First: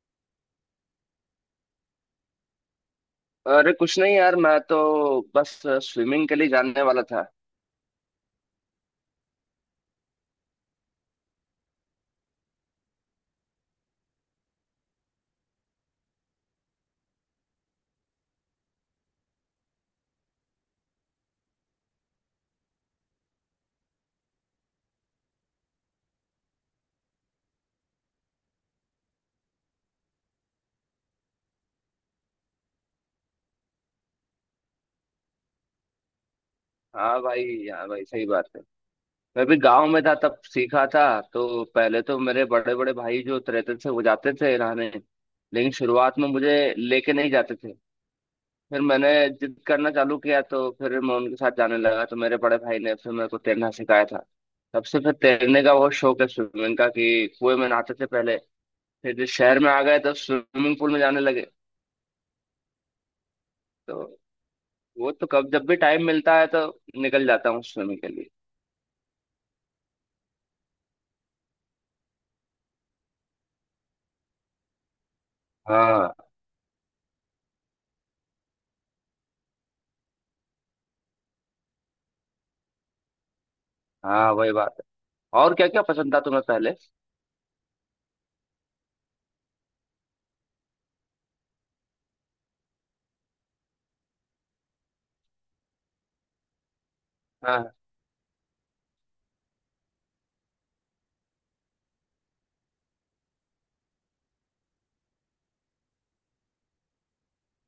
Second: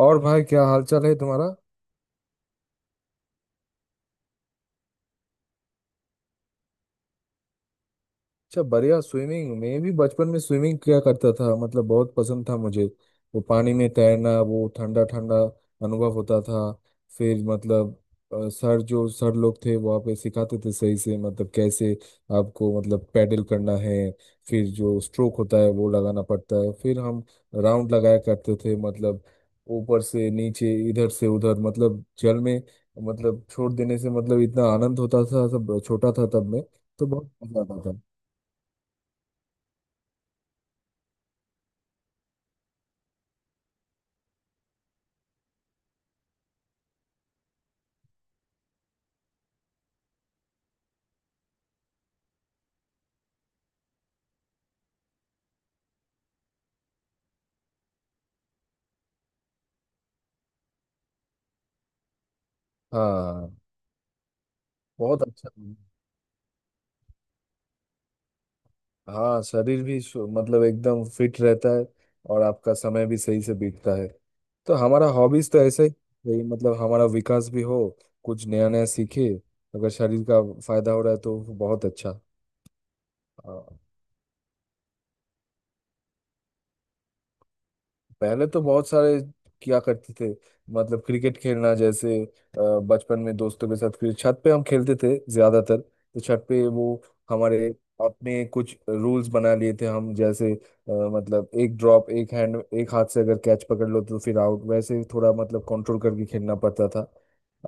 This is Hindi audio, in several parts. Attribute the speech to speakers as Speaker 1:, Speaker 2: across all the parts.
Speaker 1: और भाई क्या हाल चाल है तुम्हारा?
Speaker 2: अरे कुछ नहीं यार, मैं तो बस स्विमिंग के लिए जानने वाला था।
Speaker 1: अच्छा, बढ़िया। स्विमिंग मैं भी बचपन में स्विमिंग किया करता था, मतलब बहुत पसंद था मुझे। वो पानी में तैरना, वो ठंडा ठंडा अनुभव होता था। फिर मतलब सर जो सर लोग थे वहाँ पे सिखाते थे सही से, मतलब कैसे आपको मतलब पैडल करना है, फिर जो स्ट्रोक होता है वो लगाना पड़ता है। फिर हम राउंड लगाया करते थे, मतलब ऊपर से नीचे, इधर से उधर, मतलब जल में मतलब छोड़ देने से मतलब इतना आनंद होता था। सब छोटा था तब मैं, तो
Speaker 2: हाँ
Speaker 1: बहुत मजा
Speaker 2: भाई,
Speaker 1: आता
Speaker 2: हाँ
Speaker 1: था।
Speaker 2: भाई, सही बात है। मैं भी गांव में था तब सीखा था। तो पहले तो मेरे बड़े बड़े भाई जो तैरते थे वो जाते थे नहाने, लेकिन शुरुआत में मुझे लेके नहीं जाते थे। फिर मैंने जिद करना चालू किया तो फिर मैं उनके साथ जाने लगा, तो मेरे बड़े भाई ने फिर मेरे को तैरना सिखाया था। तब से फिर तैरने का बहुत शौक है स्विमिंग का, कि कुएं में नहाते थे पहले, फिर जब शहर में आ गए तो स्विमिंग पूल में जाने लगे।
Speaker 1: हाँ।
Speaker 2: तो वो
Speaker 1: बहुत
Speaker 2: तो
Speaker 1: अच्छा।
Speaker 2: कब जब भी टाइम मिलता है तो निकल जाता हूँ स्विमिंग के लिए।
Speaker 1: हाँ, शरीर भी मतलब एकदम फिट रहता है, और आपका समय भी सही से बीतता है। तो हमारा हॉबीज तो ऐसे
Speaker 2: हाँ
Speaker 1: ही मतलब हमारा विकास भी हो, कुछ नया नया सीखे। अगर शरीर का फायदा हो रहा है तो बहुत अच्छा। हाँ।
Speaker 2: हाँ, वही बात है। और क्या क्या पसंद था तुम्हें पहले?
Speaker 1: पहले तो बहुत सारे किया करते थे, मतलब क्रिकेट खेलना जैसे, बचपन में दोस्तों के साथ फिर छत पे हम खेलते थे ज्यादातर। तो छत पे वो हमारे
Speaker 2: हाँ
Speaker 1: अपने कुछ रूल्स बना लिए थे हम, जैसे मतलब एक ड्रॉप, एक हैंड, एक हाथ से अगर कैच पकड़ लो तो फिर आउट। वैसे थोड़ा मतलब कंट्रोल करके खेलना पड़ता था,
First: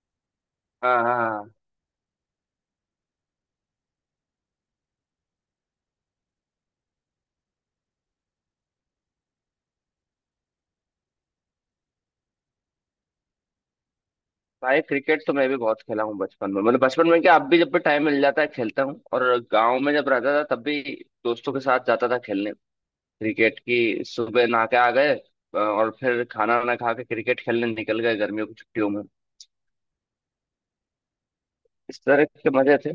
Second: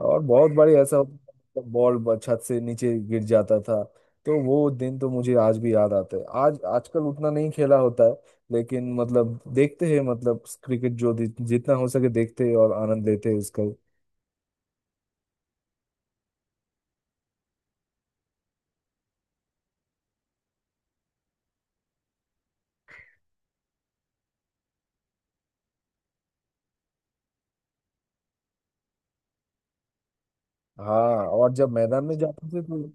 Speaker 1: और बहुत बार ऐसा
Speaker 2: हाँ हाँ
Speaker 1: होता
Speaker 2: हाँ।
Speaker 1: था, बॉल छत से नीचे गिर जाता था। तो वो दिन तो मुझे आज भी याद आता है। आज आजकल उतना नहीं खेला होता है, लेकिन मतलब देखते हैं, मतलब क्रिकेट जो जितना हो सके देखते हैं और आनंद लेते हैं उसका।
Speaker 2: भाई क्रिकेट तो मैं भी बहुत खेला हूँ बचपन में, मतलब बचपन में क्या, अब भी जब भी टाइम मिल जाता है खेलता हूँ। और गांव में जब रहता था तब भी दोस्तों के साथ जाता था खेलने। क्रिकेट की, सुबह नहा के आ गए और फिर खाना वाना खा के क्रिकेट खेलने निकल गए गर्मियों की छुट्टियों में।
Speaker 1: हाँ, और जब
Speaker 2: इस
Speaker 1: मैदान में
Speaker 2: तरह
Speaker 1: जाते
Speaker 2: के
Speaker 1: थे
Speaker 2: मजे
Speaker 1: तो
Speaker 2: थे।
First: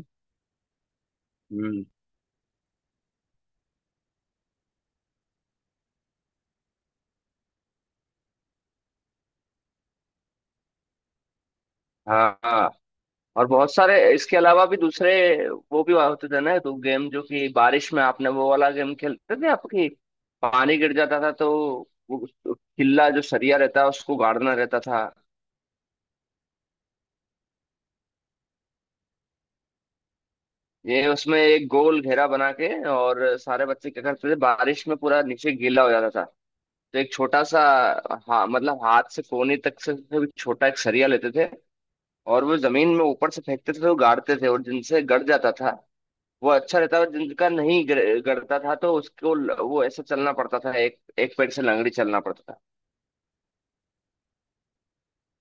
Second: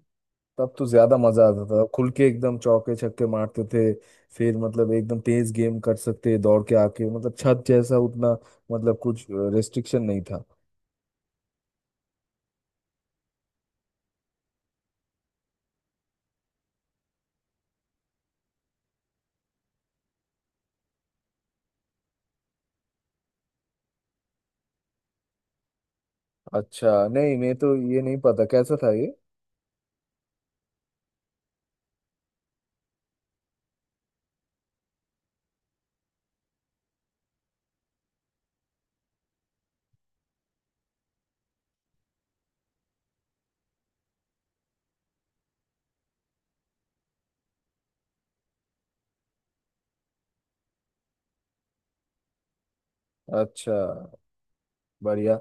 Speaker 1: तब तो ज्यादा मजा आता
Speaker 2: हम्म।
Speaker 1: था, खुल के एकदम चौके छक्के मारते थे। फिर मतलब एकदम तेज गेम कर सकते, दौड़ के आके, मतलब छत जैसा उतना मतलब कुछ रेस्ट्रिक्शन नहीं था।
Speaker 2: हाँ हाँ। और बहुत सारे इसके अलावा भी दूसरे वो भी होते थे ना, तो गेम जो कि बारिश में आपने वो वाला गेम खेलते थे, आपकी पानी गिर जाता था तो वो किल्ला जो सरिया रहता है उसको गाड़ना रहता था।
Speaker 1: अच्छा, नहीं मैं तो ये नहीं पता कैसा था ये।
Speaker 2: ये उसमें एक गोल घेरा बना के और सारे बच्चे क्या करते थे, बारिश में पूरा नीचे गीला हो जाता था, तो एक छोटा सा, हाँ मतलब हाथ से कोहनी तक से भी छोटा, एक सरिया लेते थे और वो जमीन में ऊपर से फेंकते थे तो गाड़ते थे, और जिनसे गड़ जाता था वो अच्छा रहता है, जिनका नहीं गड़ता था तो उसको वो ऐसे चलना पड़ता था, एक एक पैर से लंगड़ी चलना पड़ता था।
Speaker 1: अच्छा, बढ़िया।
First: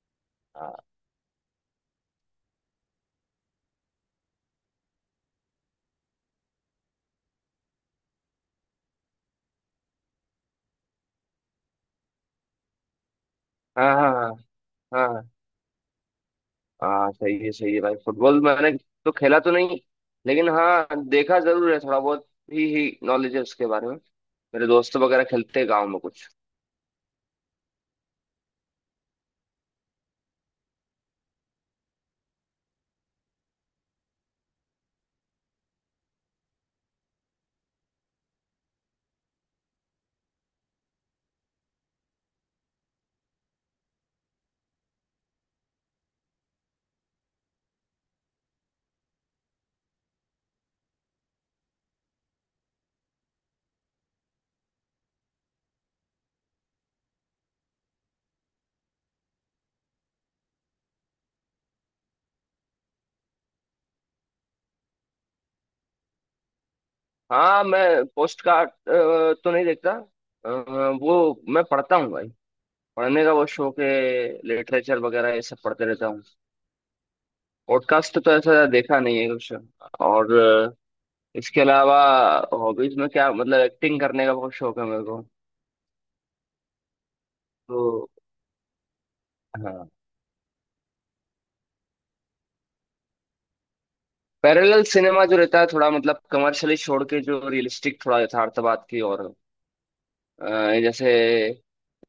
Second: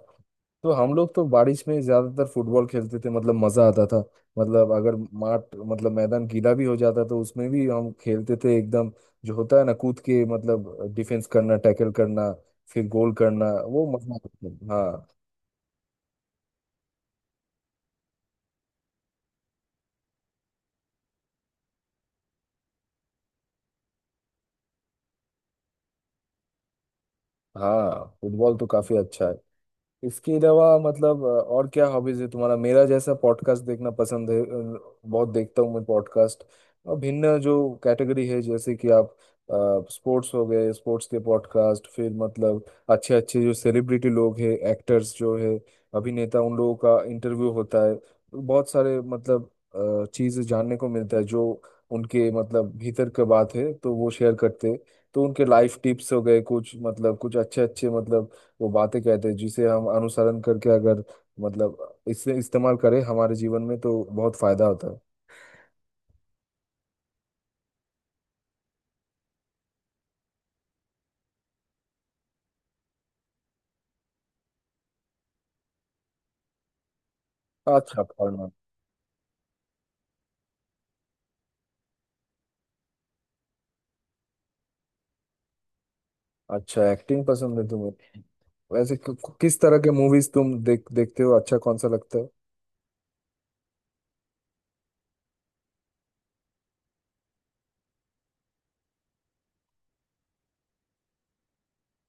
Speaker 1: तो
Speaker 2: हाँ
Speaker 1: हम लोग तो बारिश में ज्यादातर फुटबॉल खेलते थे, मतलब मजा आता था। मतलब अगर माठ मतलब मैदान गीला भी हो जाता तो उसमें भी हम खेलते थे एकदम। जो होता है ना, कूद के मतलब डिफेंस करना, टैकल करना, फिर गोल करना, वो
Speaker 2: हाँ हाँ
Speaker 1: मजा आता था। हाँ।
Speaker 2: हाँ हाँ हाँ, सही है, सही है भाई। फुटबॉल मैंने तो खेला तो नहीं, लेकिन हाँ देखा जरूर है, थोड़ा बहुत ही नॉलेज है उसके बारे में। मेरे दोस्त वगैरह खेलते हैं गाँव में कुछ।
Speaker 1: हाँ, फुटबॉल तो काफी अच्छा है। इसके अलावा मतलब और क्या हॉबीज है तुम्हारा? मेरा जैसा पॉडकास्ट देखना पसंद है। बहुत देखता हूँ मैं पॉडकास्ट, और भिन्न जो कैटेगरी है, जैसे कि आप स्पोर्ट्स हो गए, स्पोर्ट्स के पॉडकास्ट, फिर मतलब अच्छे अच्छे जो सेलिब्रिटी लोग हैं, एक्टर्स जो है अभिनेता, उन लोगों का इंटरव्यू होता है। बहुत सारे मतलब चीज़ें जानने को मिलता है, जो उनके मतलब भीतर का बात है तो वो शेयर करते हैं। तो उनके लाइफ टिप्स हो गए, कुछ मतलब कुछ अच्छे अच्छे मतलब वो बातें कहते हैं जिसे हम अनुसरण करके, अगर मतलब इसे इस्तेमाल करें हमारे जीवन में, तो बहुत फायदा होता है।
Speaker 2: हाँ मैं पोस्ट कार्ड तो नहीं देखता। अ, वो मैं पढ़ता हूँ भाई। पढ़ने का वो शौक है। लिटरेचर वगैरह ये सब पढ़ते रहता हूँ।
Speaker 1: अच्छा,
Speaker 2: पॉडकास्ट तो
Speaker 1: पढ़ना।
Speaker 2: ऐसा देखा नहीं है कुछ। और इसके अलावा हॉबीज में क्या, मतलब एक्टिंग करने का बहुत शौक है मेरे को।
Speaker 1: अच्छा, एक्टिंग पसंद है तुम्हें?
Speaker 2: तो
Speaker 1: वैसे किस तरह
Speaker 2: हाँ,
Speaker 1: के मूवीज तुम देखते हो, अच्छा कौन सा लगता है?
Speaker 2: पैरेलल सिनेमा जो रहता है थोड़ा, मतलब कमर्शियली छोड़ के जो रियलिस्टिक, थोड़ा यथार्थवाद की और, अ, जैसे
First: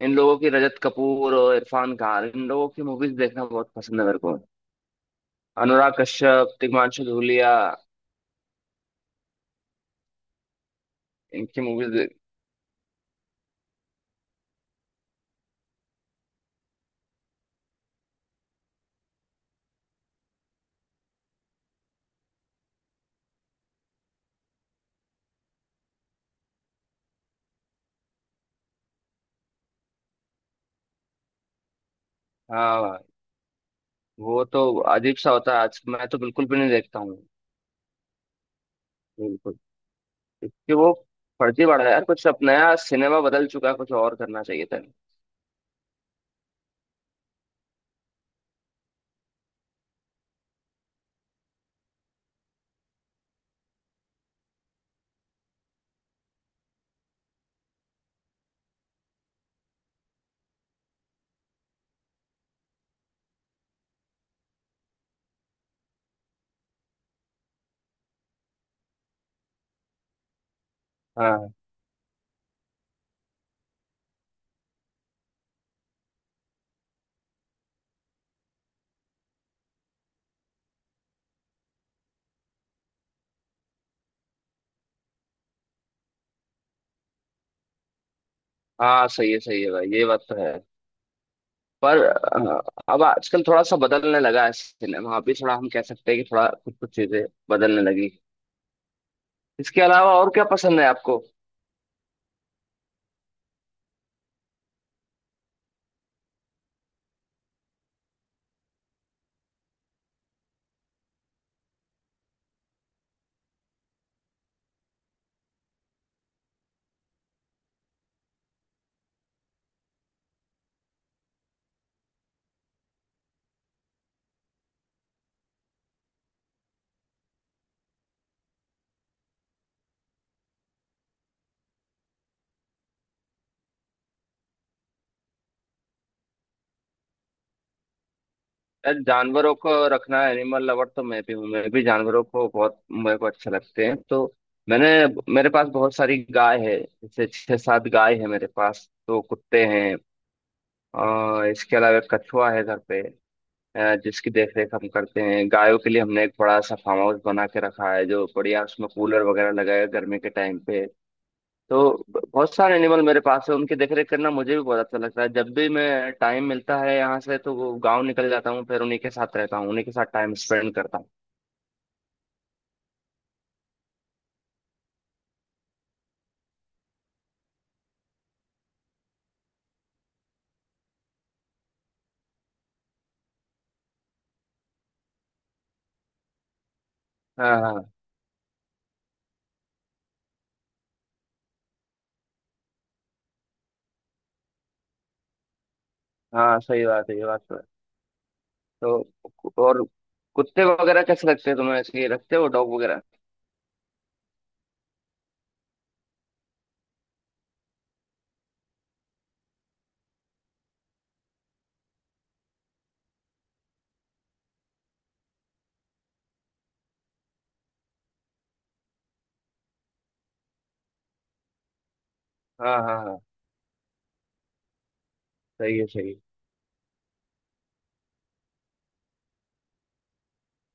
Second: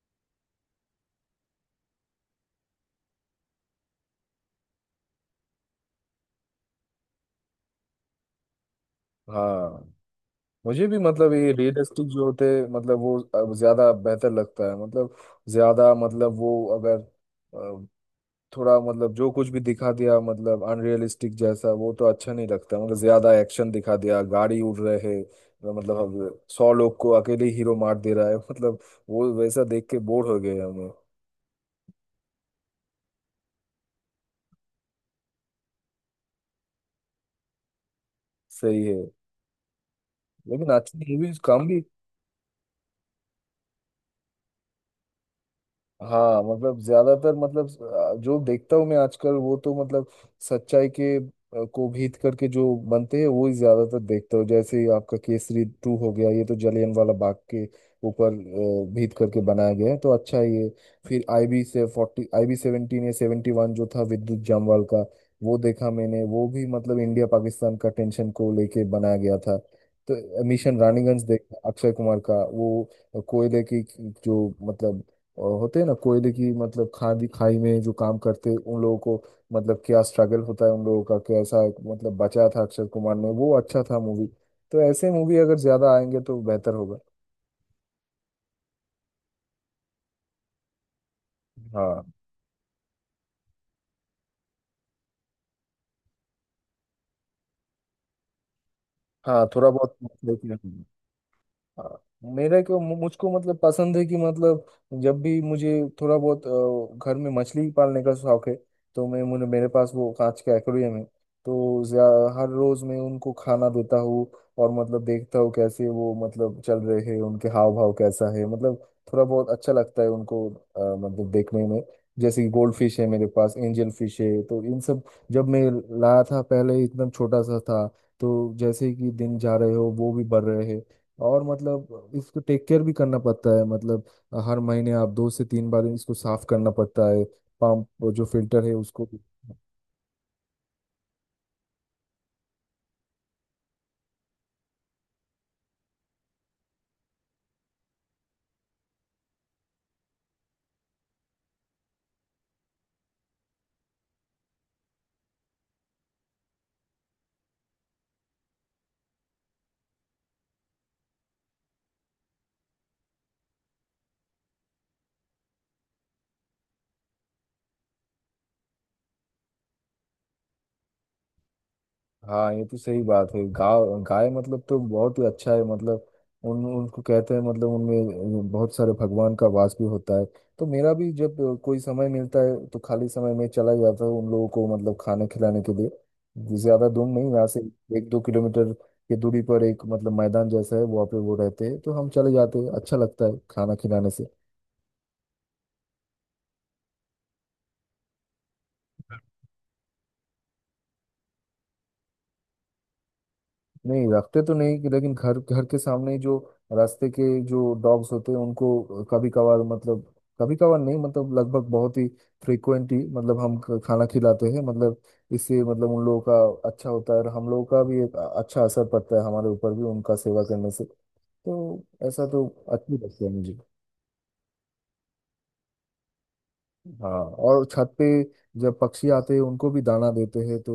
Speaker 2: इन लोगों की रजत कपूर और इरफान खान, इन लोगों की मूवीज देखना बहुत पसंद है मेरे को। अनुराग कश्यप, तिग्मांशु धूलिया,
Speaker 1: हाँ, मुझे भी मतलब ये
Speaker 2: इनकी मूवीज।
Speaker 1: रियलिस्टिक जो होते हैं, मतलब वो अब ज्यादा बेहतर लगता है। मतलब ज्यादा मतलब वो अगर थोड़ा मतलब जो कुछ भी दिखा दिया मतलब अनरियलिस्टिक जैसा, वो तो अच्छा नहीं लगता। मतलब ज्यादा एक्शन दिखा दिया, गाड़ी उड़ रहे है, मतलब अब 100 लोग को अकेले हीरो मार दे रहा है मतलब वो वैसा देख के बोर हो गए हमें।
Speaker 2: हाँ भाई, वो तो अजीब सा होता है, आज मैं तो बिल्कुल भी नहीं देखता हूँ।
Speaker 1: सही है।
Speaker 2: बिल्कुल।
Speaker 1: लेकिन
Speaker 2: क्योंकि वो
Speaker 1: अच्छी मूवीज
Speaker 2: फर्जी
Speaker 1: कम भी।
Speaker 2: पड़ा है यार कुछ, अब नया सिनेमा बदल चुका है, कुछ और करना चाहिए था।
Speaker 1: हाँ, मतलब ज्यादातर मतलब जो देखता हूँ मैं आजकल वो तो मतलब सच्चाई के को भीत करके जो बनते हैं वो ही ज्यादातर देखता हूँ। जैसे ये आपका केसरी टू हो गया, ये तो जलियन वाला बाग के ऊपर भीत करके बनाया गया है, तो अच्छा है ये। फिर IB से 40, IB 17 या 71 जो था विद्युत जामवाल का, वो देखा मैंने, वो भी मतलब इंडिया पाकिस्तान का टेंशन को लेके बनाया गया था। तो मिशन रानीगंज
Speaker 2: हाँ
Speaker 1: देखा अक्षय कुमार का, वो कोयले की जो मतलब और होते हैं ना, कोयले की मतलब खादी खाई में जो काम करते हैं, उन लोगों को मतलब क्या स्ट्रगल होता है उन लोगों का, कैसा मतलब बचा था अक्षय कुमार ने, वो अच्छा था मूवी। तो ऐसे मूवी अगर ज्यादा आएंगे तो बेहतर होगा।
Speaker 2: हाँ, सही है भाई, ये बात तो है।
Speaker 1: हाँ।
Speaker 2: पर अब आजकल थोड़ा सा बदलने लगा है सिनेमा, अभी थोड़ा हम कह सकते हैं कि थोड़ा कुछ कुछ चीजें बदलने लगी।
Speaker 1: हाँ, थोड़ा
Speaker 2: इसके
Speaker 1: बहुत
Speaker 2: अलावा और
Speaker 1: मतलब
Speaker 2: क्या पसंद है आपको?
Speaker 1: हाँ, मेरा क्यों मुझको मतलब पसंद है कि मतलब जब भी मुझे थोड़ा बहुत, घर में मछली पालने का शौक है। तो मैं मुझे मेरे पास वो कांच का एक्वेरियम है, तो हर रोज मैं उनको खाना देता हूँ, और मतलब देखता हूँ कैसे वो मतलब चल रहे हैं, उनके हाव भाव कैसा है मतलब। थोड़ा बहुत अच्छा लगता है उनको मतलब देखने में। जैसे कि गोल्ड फिश है मेरे पास, एंजल फिश है, तो इन सब जब मैं लाया था पहले, एकदम छोटा सा था। तो जैसे कि दिन जा रहे हो, वो भी बढ़ रहे हैं, और मतलब इसको टेक केयर भी करना पड़ता है। मतलब हर महीने आप 2 से 3 बार इसको साफ करना पड़ता है, पंप जो फिल्टर है
Speaker 2: यार
Speaker 1: उसको।
Speaker 2: जानवरों को रखना, एनिमल लवर तो मैं भी हूँ, मैं भी जानवरों को बहुत, मेरे को अच्छे लगते हैं, तो मैंने, मेरे पास बहुत सारी गाय है, जैसे छह सात गाय है मेरे पास, तो कुत्ते हैं और इसके अलावा एक कछुआ है घर पे, जिसकी देखरेख हम करते हैं। गायों के लिए हमने एक बड़ा सा फार्म हाउस बना के रखा है, जो बढ़िया, उसमें कूलर वगैरह लगाया है गर्मी के टाइम पे। तो बहुत सारे एनिमल मेरे पास है, उनकी देखरेख करना मुझे भी बहुत अच्छा लगता है। जब भी मैं टाइम मिलता है यहाँ से तो वो गाँव निकल जाता हूँ, फिर उन्हीं के साथ रहता हूँ, उन्हीं के साथ टाइम स्पेंड करता हूँ।
Speaker 1: हाँ, ये तो सही बात है। गाय गाय मतलब तो बहुत ही अच्छा है, मतलब उन उनको कहते हैं मतलब उनमें बहुत सारे भगवान का वास भी होता है। तो मेरा भी जब कोई समय मिलता है तो खाली समय में चला जाता हूँ, उन लोगों को मतलब खाना खिलाने के लिए, ज्यादा दूर नहीं यहाँ
Speaker 2: हाँ
Speaker 1: से,
Speaker 2: हाँ
Speaker 1: 1-2 किलोमीटर की दूरी पर एक मतलब मैदान जैसा है, वहाँ पे वो रहते हैं, तो हम चले जाते हैं। अच्छा लगता है खाना खिलाने से।
Speaker 2: हाँ, सही बात है, ये बात तो है। तो और कुत्ते वगैरह कैसे लगते हैं तुम्हें? ऐसे ही रखते हो डॉग वगैरह?
Speaker 1: नहीं, रखते तो नहीं, लेकिन घर, घर के सामने ही जो रास्ते के जो डॉग्स होते हैं उनको कभी कभार मतलब, कभी कभार नहीं मतलब लगभग बहुत ही फ्रिक्वेंटली मतलब हम खाना खिलाते हैं। मतलब इससे मतलब उन लोगों का अच्छा होता है, और हम लोगों का भी एक अच्छा असर पड़ता है हमारे ऊपर भी उनका सेवा करने से। तो ऐसा तो
Speaker 2: हाँ
Speaker 1: अच्छी
Speaker 2: हाँ हाँ
Speaker 1: लगता है मुझे।
Speaker 2: सही है
Speaker 1: हाँ, और छत पे जब पक्षी आते हैं उनको भी दाना देते हैं, तो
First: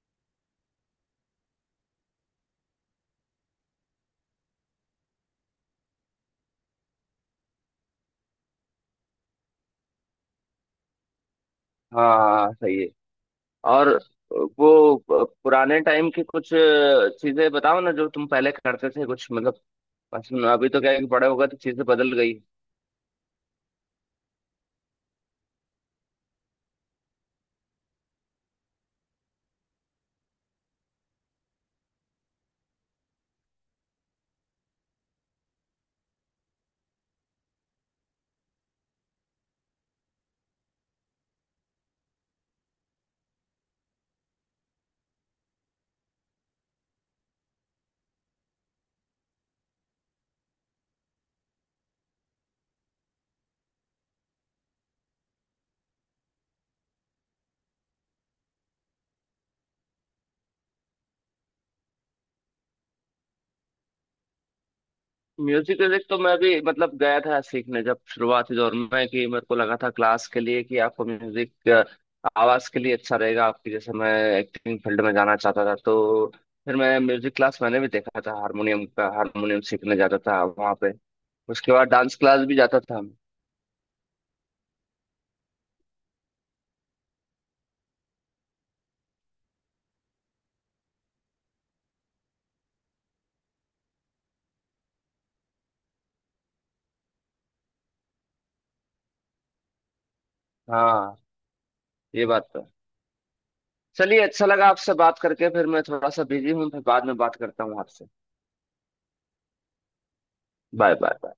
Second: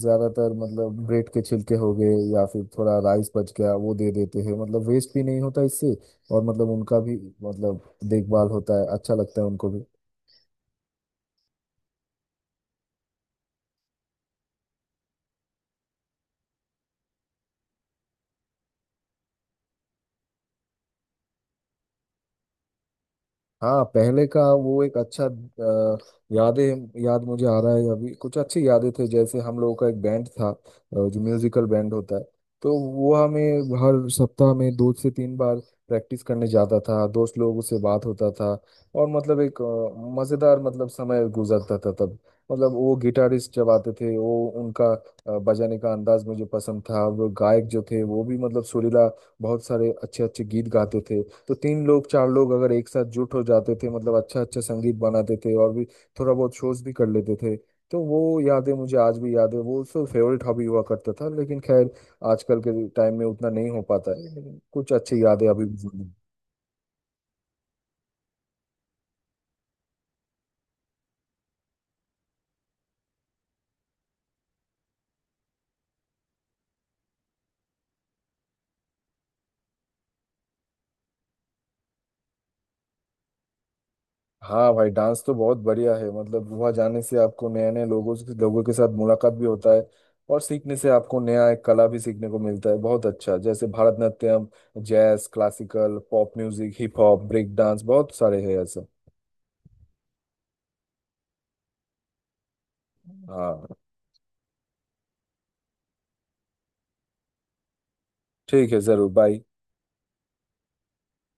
Speaker 1: ज्यादातर मतलब ब्रेड के छिलके हो गए या फिर थोड़ा राइस बच गया वो दे देते हैं, मतलब वेस्ट भी नहीं होता इससे, और मतलब उनका भी मतलब देखभाल होता है। अच्छा लगता है उनको भी।
Speaker 2: हाँ हाँ हाँ, सही है। और वो पुराने टाइम की कुछ चीजें बताओ ना, जो तुम पहले करते थे, कुछ मतलब अभी तो क्या है कि बड़े हो गए तो चीजें बदल गई।
Speaker 1: हाँ, पहले का वो एक अच्छा यादें, याद मुझे आ रहा है अभी कुछ अच्छी यादें थे। जैसे हम लोगों का एक बैंड था, जो म्यूजिकल बैंड होता है, तो वो हमें हर सप्ताह में 2 से 3 बार प्रैक्टिस करने जाता था, दोस्त लोगों से बात होता था, और मतलब एक मजेदार मतलब समय गुजरता था तब। मतलब वो गिटारिस्ट जब आते थे वो उनका बजाने का अंदाज मुझे पसंद था, वो गायक जो थे वो भी मतलब सुरीला बहुत सारे अच्छे अच्छे गीत गाते थे। तो तीन लोग, चार लोग अगर एक साथ जुट हो जाते थे, मतलब अच्छा अच्छा संगीत बनाते थे, और भी थोड़ा बहुत शोज भी कर लेते थे। तो वो यादें मुझे आज भी याद है, वो सब फेवरेट हॉबी हुआ करता था, लेकिन खैर, आजकल के टाइम में उतना नहीं हो पाता है, लेकिन कुछ अच्छी यादें अभी भी
Speaker 2: म्यूजिक व्यूजिक
Speaker 1: जुड़ी।
Speaker 2: तो मैं भी मतलब गया था सीखने, जब शुरुआती दौर में कि मेरे को लगा था क्लास के लिए कि आपको म्यूजिक आवाज के लिए अच्छा रहेगा आपकी। जैसे मैं एक्टिंग फील्ड में जाना चाहता था, तो फिर मैं म्यूजिक क्लास मैंने भी देखा था हारमोनियम का, हारमोनियम सीखने जाता था वहाँ पे। उसके बाद डांस क्लास भी जाता था।
Speaker 1: हाँ भाई, डांस तो बहुत बढ़िया है, मतलब वहाँ जाने से आपको नए नए लोगों से, लोगों के साथ मुलाकात भी होता है, और सीखने से आपको नया एक कला भी सीखने को मिलता है। बहुत अच्छा, जैसे Bharatanatyam, jazz, classical, pop music, hip hop, break dance, बहुत सारे हैं ऐसे।
Speaker 2: हाँ ये बात तो है।
Speaker 1: अ,
Speaker 2: चलिए अच्छा लगा आपसे बात करके, फिर मैं थोड़ा सा बिजी हूँ, फिर बाद में बात करता हूँ आपसे।
Speaker 1: ठीक है, जरूर। बाय।
Speaker 2: Bye bye bye.